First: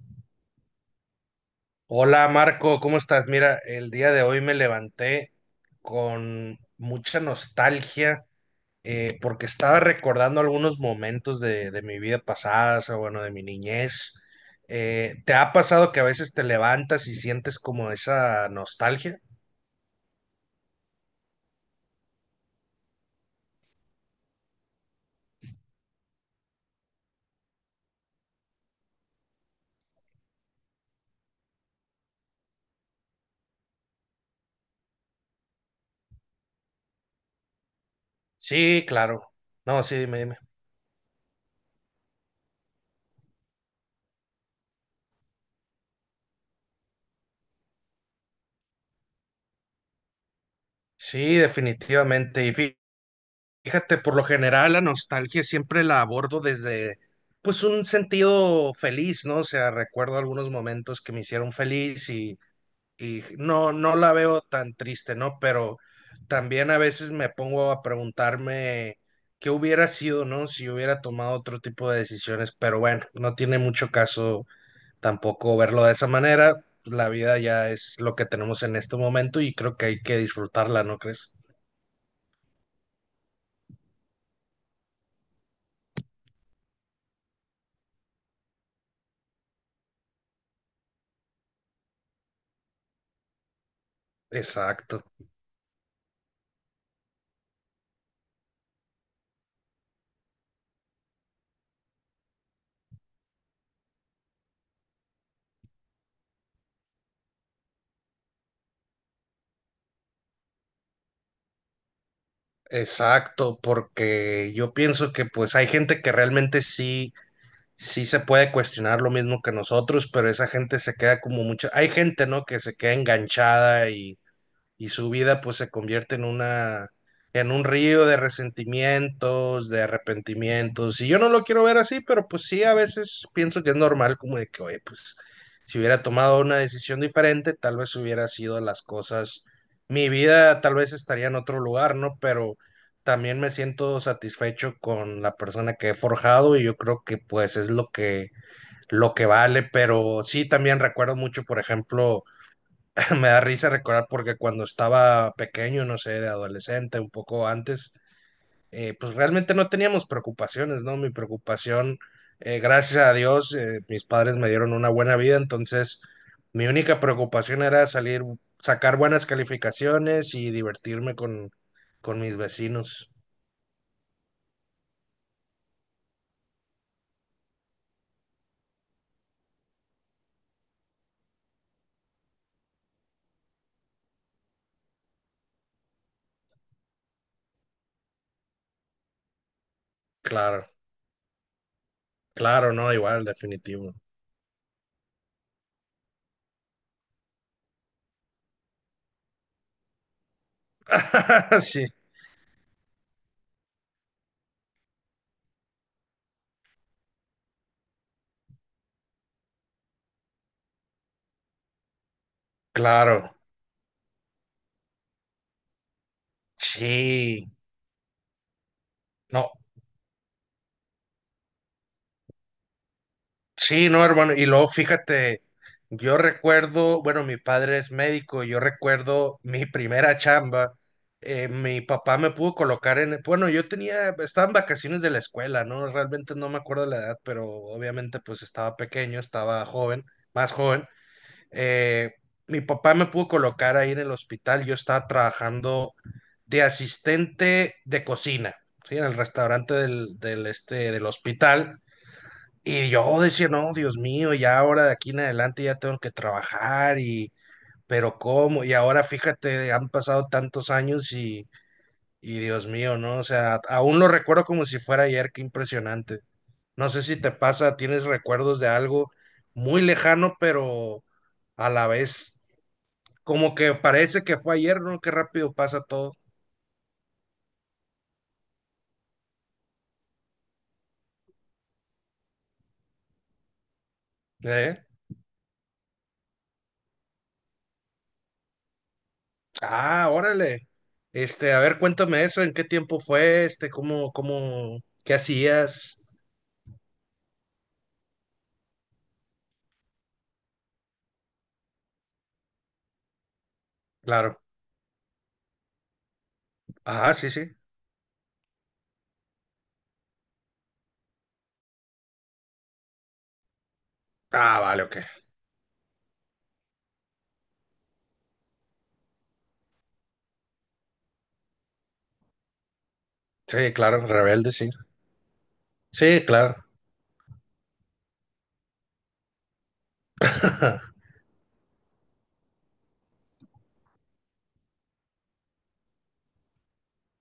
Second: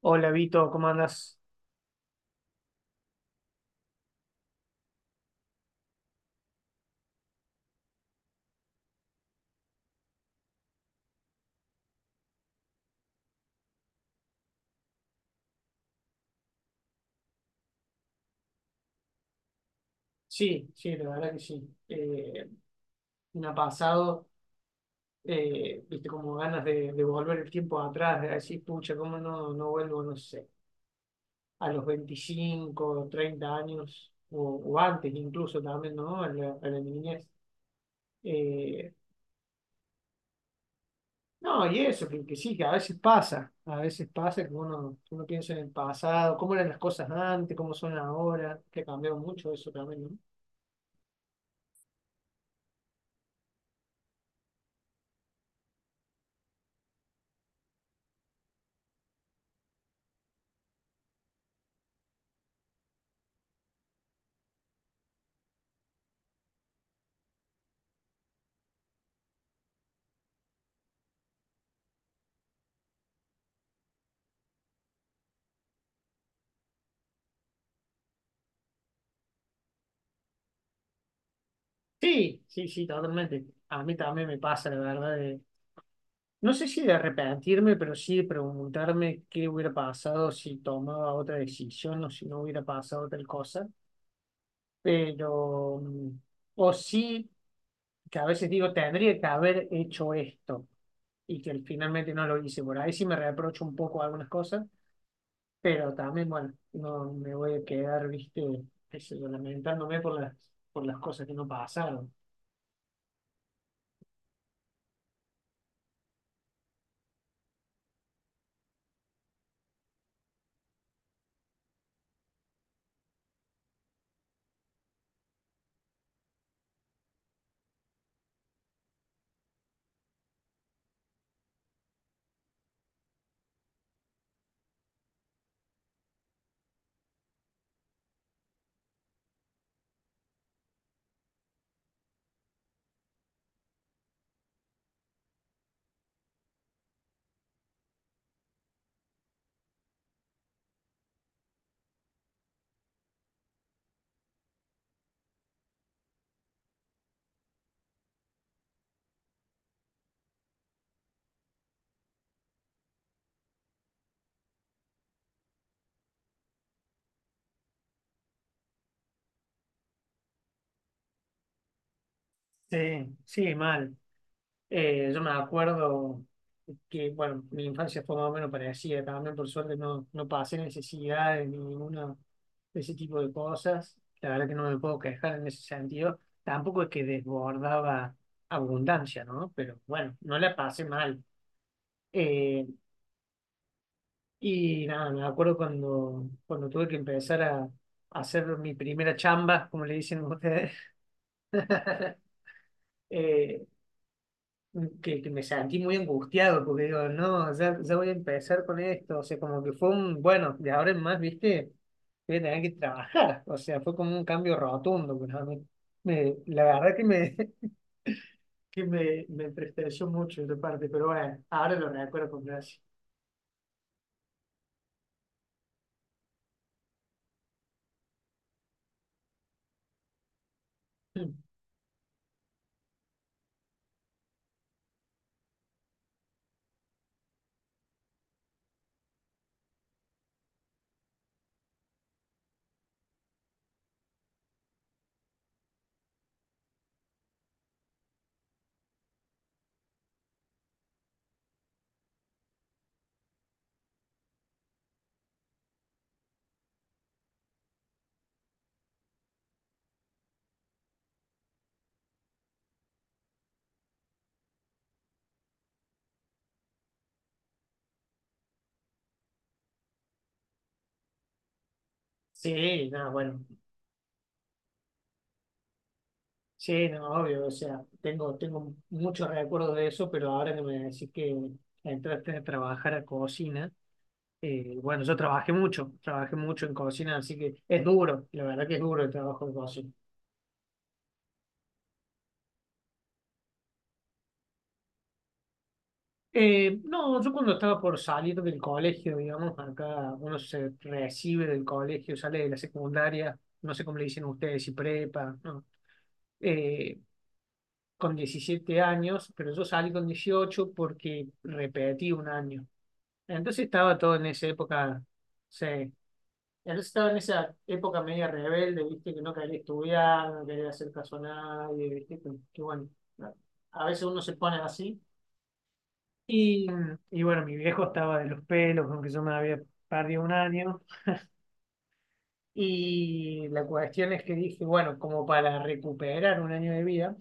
Hola Vito, ¿cómo andas? Hola Marco, ¿cómo estás? Mira, el día de hoy me levanté con mucha nostalgia porque estaba recordando algunos momentos de mi vida pasada, o sea, bueno, de mi niñez. ¿Te ha pasado que a veces te levantas y sientes como esa nostalgia? Sí, sí, la verdad que sí. Me ha pasado, viste, como ganas de volver el tiempo atrás, de decir, pucha, ¿cómo no vuelvo, no sé, a los 25 30 años, o antes incluso también, ¿no? A la niñez. Sí, Eh, claro. No, sí, dime, dime. no, y eso, que sí, que a veces pasa que que uno piensa en el pasado, cómo eran las cosas antes, cómo son ahora, que ha cambiado mucho eso también, ¿no? Sí, definitivamente. Fíjate, por lo general la nostalgia siempre la abordo desde, pues, un sentido feliz, ¿no? O sea, recuerdo algunos momentos que me hicieron feliz y no, no la veo tan triste, ¿no? Pero también a veces me pongo a preguntarme qué hubiera sido, ¿no? Si hubiera tomado otro tipo de decisiones, pero bueno, no tiene mucho caso tampoco verlo de esa manera. La vida ya es lo que tenemos en este momento y creo que hay que disfrutarla, ¿no crees? Sí, sí, sí, totalmente. A mí también me pasa, la verdad, no sé si de arrepentirme, pero sí de preguntarme qué hubiera pasado si tomaba otra decisión o si no hubiera pasado tal cosa. Exacto. Pero, o sí, que a veces digo, tendría que haber hecho esto y que finalmente no lo hice. Por ahí sí me reprocho un poco algunas cosas, pero también, bueno, no me voy a quedar, viste, qué sé yo, lamentándome por por las cosas que no pasaron. Exacto, porque yo pienso que pues hay gente que realmente sí, sí se puede cuestionar lo mismo que nosotros, pero esa gente se queda como mucha, hay gente, ¿no? Que se queda enganchada y su vida pues se convierte en una, en un río de resentimientos, de arrepentimientos. Y yo no lo quiero ver así, pero pues sí, a veces pienso que es normal como de que, oye, pues si hubiera tomado una decisión diferente, tal vez hubiera sido las cosas, mi vida tal vez estaría en otro lugar, ¿no? Pero también me siento satisfecho con la persona que he forjado y yo creo que pues es lo que vale, pero sí también recuerdo mucho, por ejemplo, me da risa recordar porque cuando estaba pequeño, no sé, de adolescente, un poco antes, pues realmente no teníamos preocupaciones, ¿no? Mi preocupación, gracias a Dios, mis padres me dieron una buena vida, entonces mi única preocupación era salir, sacar buenas calificaciones y divertirme con mis vecinos. Sí, sí, mal. Yo me acuerdo bueno, mi infancia fue más o menos parecida también, por suerte no pasé necesidades ni ninguna de ese tipo de cosas. La verdad que no me puedo quejar en ese sentido. Tampoco es que desbordaba abundancia, ¿no? Pero bueno, no la Claro, pasé mal. Eh, claro, no, igual, definitivo. y nada, me acuerdo cuando tuve que empezar a hacer mi primera chamba, como le dicen ustedes. Sí, Eh, que me sentí muy angustiado porque digo, no, ya voy a empezar con esto, o sea, como que fue un, bueno, de ahora en más, viste, voy a tener que claro, trabajar, o sea, fue como un cambio rotundo, pero la verdad que me, sí. Me No, entristeció mucho esa parte, pero bueno, ahora lo recuerdo con gracia. sí, no, hermano. Y luego fíjate, yo recuerdo, bueno, mi padre es médico, yo recuerdo mi primera chamba. Mi papá me pudo colocar en, bueno, yo tenía, estaba en vacaciones de la escuela, ¿no? Realmente no me acuerdo la edad, pero obviamente pues estaba pequeño, estaba joven, más joven. Eh, Mi papá me pudo colocar ahí en el hospital, yo estaba trabajando de asistente de cocina, ¿sí? En el restaurante del este, del hospital. Y yo decía, no, Dios mío, ya ahora de aquí en adelante ya tengo que trabajar y, pero ¿cómo? Y ahora fíjate, han pasado tantos años y Dios mío, ¿no? O sea, aún lo recuerdo como si fuera ayer, qué impresionante. No sé si te pasa, tienes recuerdos de algo muy lejano, pero a la vez Sí, no, bueno, como que parece que fue ayer, ¿no? Qué rápido pasa todo. sí, no, obvio, o sea, tengo muchos recuerdos de eso, pero ahora que me decís que entraste a trabajar a cocina. ¿Eh? Bueno, yo trabajé mucho en cocina, así que es duro, la verdad que es duro el trabajo de cocina. Ah, órale. Este, a ver, cuéntame eso, ¿en qué tiempo fue? Este, qué hacías? No, yo cuando estaba por salir del colegio, digamos, acá uno se recibe del colegio, sale de la secundaria, no sé cómo le dicen Claro. ustedes, si prepa, ¿no? Eh, Ah, sí, sí. con 17 años, pero yo salí con 18 porque repetí un año. Entonces estaba todo en esa Ah, vale, ok. época, sí, entonces estaba en esa época media rebelde, viste, que no quería estudiar, no quería hacer caso a nadie, viste, que bueno, Sí, a veces claro, uno se rebelde, pone sí. así. Sí, claro. Y, y bueno, mi viejo estaba de los pelos, aunque yo me había perdido un año. Y la cuestión es que dije, bueno, como para recuperar un año de vida,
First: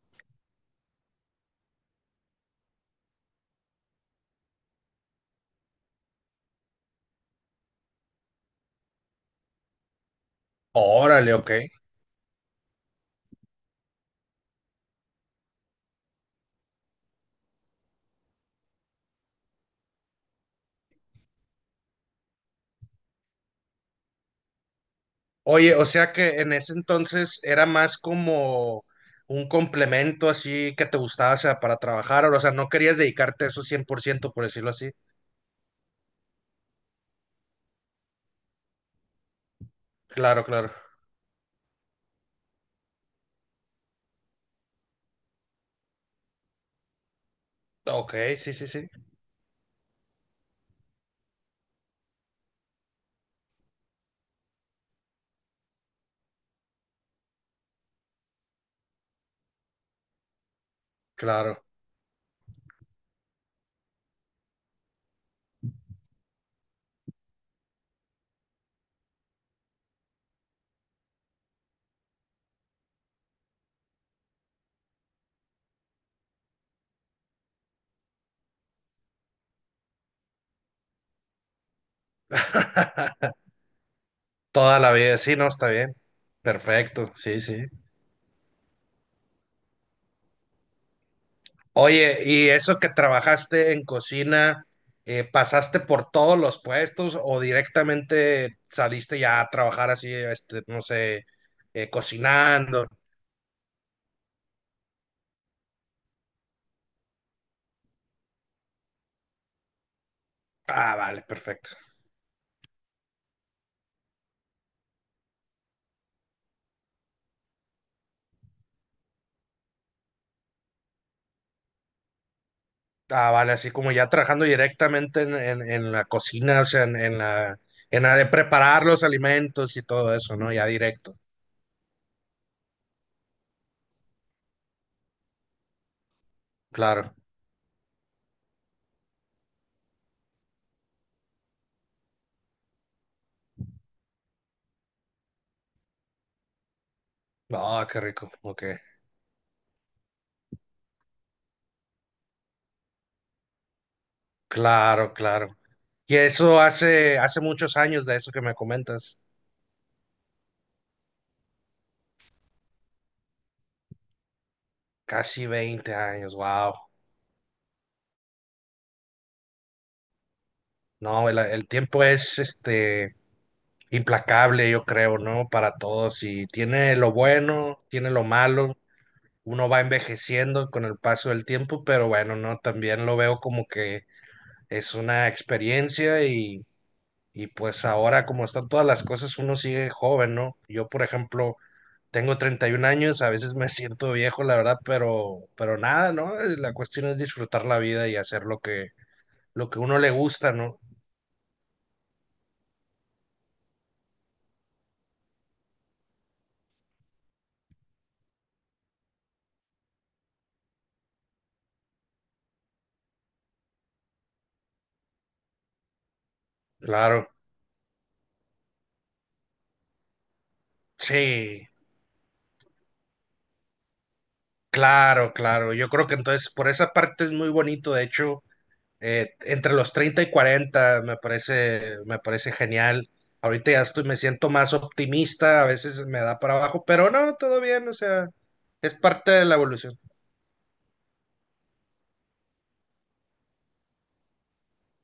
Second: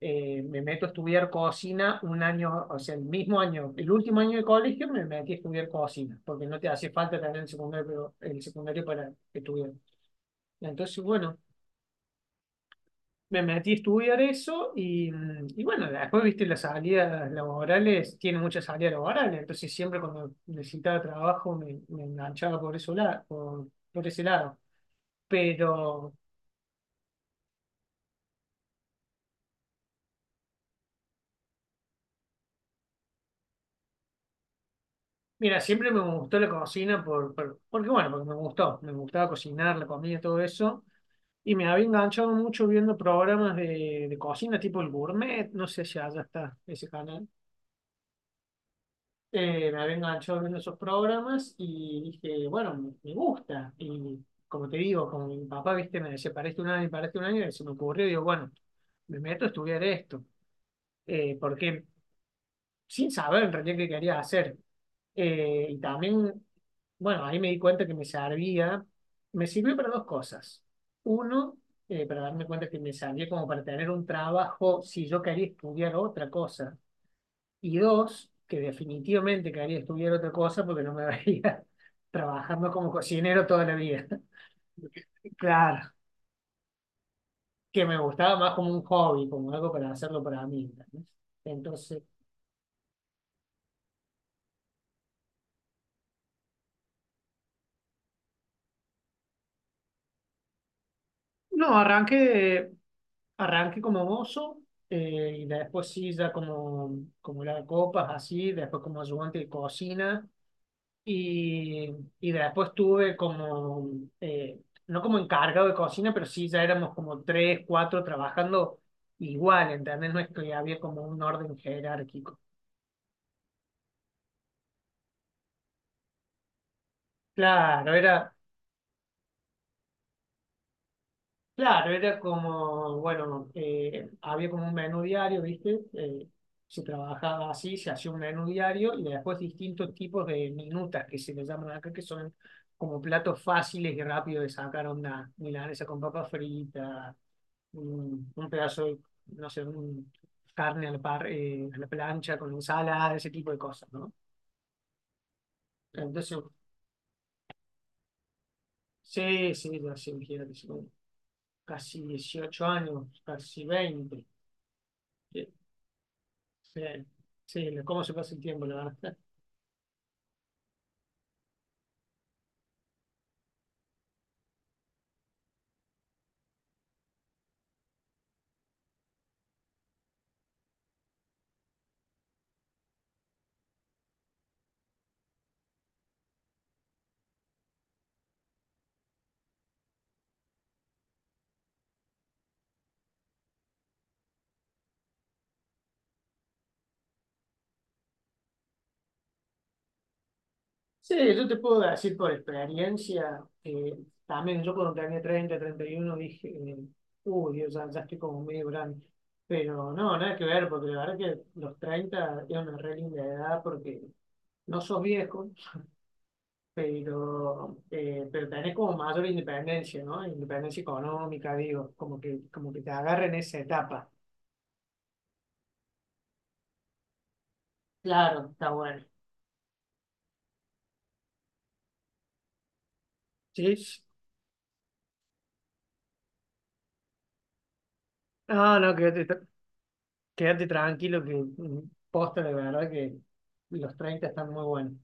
me meto a estudiar cocina un año, o sea, el mismo año, el último año de colegio me metí a estudiar cocina, porque no te hace falta tener el secundario para estudiar. Entonces, Órale, bueno, ok. me metí a estudiar eso y, y bueno, después, viste, las salidas laborales, tiene muchas salidas laborales, entonces siempre cuando necesitaba trabajo me enganchaba por eso por ese lado. Oye, o sea Pero, que en ese entonces era más como un complemento así que te gustaba, o sea, para trabajar, o sea, no querías dedicarte a eso 100%, por ciento, por decirlo así. mira, siempre me gustó la cocina porque, bueno, porque me gustó, me gustaba cocinar, la comida, todo Claro, claro. eso. Y me había enganchado mucho viendo programas de cocina, tipo el Gourmet, no sé si allá está ese canal. Ok, sí, sí, sí. Me había enganchado viendo esos programas y dije, bueno, me gusta. Y como te digo, como mi papá, viste, me decía, para este un año, para este un año, y se me ocurrió, digo, bueno, me meto a estudiar esto, Claro. porque sin saber en realidad qué quería hacer. Y también, bueno, ahí me di cuenta que me servía, me sirvió para dos cosas. Uno, para darme cuenta que me servía como para tener un trabajo si yo quería estudiar otra cosa y dos, que definitivamente quería estudiar otra cosa porque no me veía trabajando como cocinero toda la vida. Toda la vida, sí, no, está Claro, bien. Perfecto, sí, sí. que me gustaba más como un hobby, como algo para hacerlo para mí. ¿Entendés? Entonces, Oye, y eso que trabajaste en cocina, ¿pasaste por todos los puestos o directamente saliste ya a trabajar así, este, no sé, no, arranqué, cocinando? arranqué como mozo y después sí, ya como, como la copas, así, después como ayudante de cocina. Ah, vale, perfecto. Y, y después tuve como, eh, no como encargado de cocina, pero sí ya éramos como tres, cuatro trabajando igual, ¿entendés? No es que había como un orden jerárquico. Ah, vale, así como ya trabajando directamente en la cocina, o sea, Claro, en la de era, preparar los alimentos y todo eso, ¿no? Ya directo, claro, era como, bueno, había como un menú diario, ¿viste? Se claro. trabajaba así, se hacía un menú diario y después distintos tipos de minutas que se les llaman acá, que son como platos fáciles y rápidos de sacar onda, milanesa con papa frita Ah, qué rico, un ok. pedazo de, no sé, un carne a la plancha con ensalada, ese tipo de cosas, ¿no? Claro, claro. Y Entonces, eso hace muchos años de eso que me comentas. sí, sí, yo sí, imagínate, son casi 18 años, casi veinte. Casi Sí, 20 años, wow. sí, sí, cómo se pasa el tiempo, la verdad. No, el tiempo es este implacable, yo creo, ¿no? Para todos. Y tiene lo bueno, tiene lo malo. Uno va envejeciendo con el paso del tiempo, pero bueno, no, también lo veo como que es una experiencia y pues ahora como están todas las cosas, uno sigue joven, ¿no? Yo, por ejemplo, tengo 31 años, a veces me siento viejo, la verdad, pero nada, ¿no? La cuestión es disfrutar la vida y hacer lo que uno le gusta, ¿no? Sí, yo te puedo decir por experiencia, también yo cuando tenía treinta treinta y uno dije, uy, Dios, ya estoy como medio grande. Pero no, nada que ver, porque la verdad que los 30 es una re linda edad porque no sos viejo, Claro, pero tenés como mayor independencia, ¿no? Independencia económica, sí, digo, como que te agarren esa etapa. claro, claro. Yo creo que entonces por esa parte es muy bonito, de hecho, Claro, está bueno. Entre los 30 y 40 me parece genial. Ahorita ya Sí. estoy, me siento más optimista, a veces me da para abajo, pero no, todo bien, o sea, Ah, es no, que parte de la evolución. quédate tranquilo que mm, posta de verdad que los 30 están muy buenos.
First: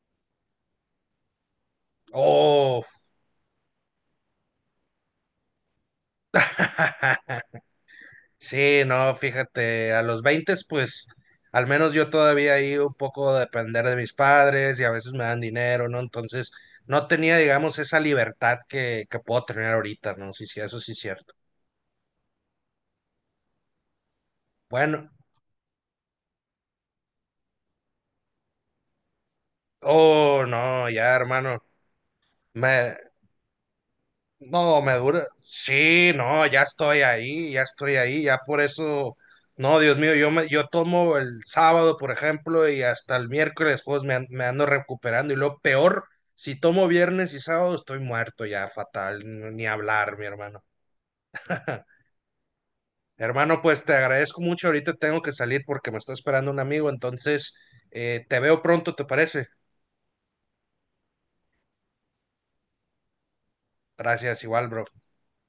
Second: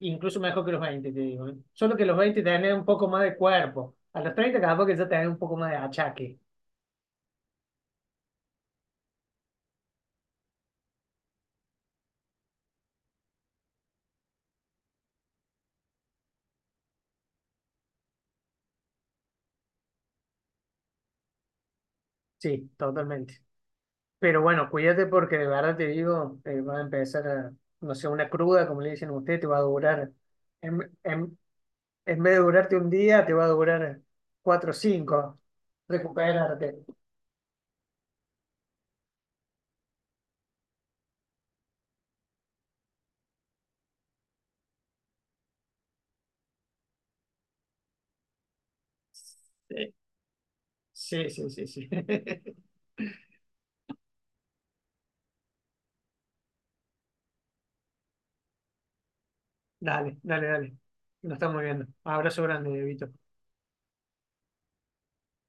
Incluso mejor que los 20 te digo. ¿Eh? Solo que los 20 tenés Oh, un poco más de cuerpo. A los 30 capaz que ya tenés un poco más de achaque. sí, no, fíjate, a los 20, pues al menos yo todavía ahí un poco depender de mis padres y a veces me dan dinero, ¿no? Entonces no tenía, digamos, esa libertad que puedo tener ahorita, ¿no? Sí, sí, eso sí es cierto. Sí, totalmente. Pero bueno, cuídate Bueno, porque de verdad te digo, va a empezar a, no sé, una cruda, como le dicen a usted, te va a durar. oh, En, no, ya, en- hermano, en vez de durarte un me, día, te va a durar cuatro o no, me dura. 5. Sí, no, ya Recuperarte. estoy ahí, ya estoy ahí, ya por eso. No, Dios mío, yo me, yo tomo el sábado, por ejemplo, y hasta el miércoles, juegos me ando recuperando. Y lo peor, si tomo viernes y sábado, estoy muerto ya, fatal, ni hablar, mi hermano. Sí, sí, sí, sí. Sí. Hermano, pues te agradezco mucho. Ahorita tengo que salir porque me está esperando un amigo, entonces te veo pronto, ¿te parece? Dale, dale, dale. Nos estamos viendo. Abrazo grande, Vito. Gracias, igual, bro.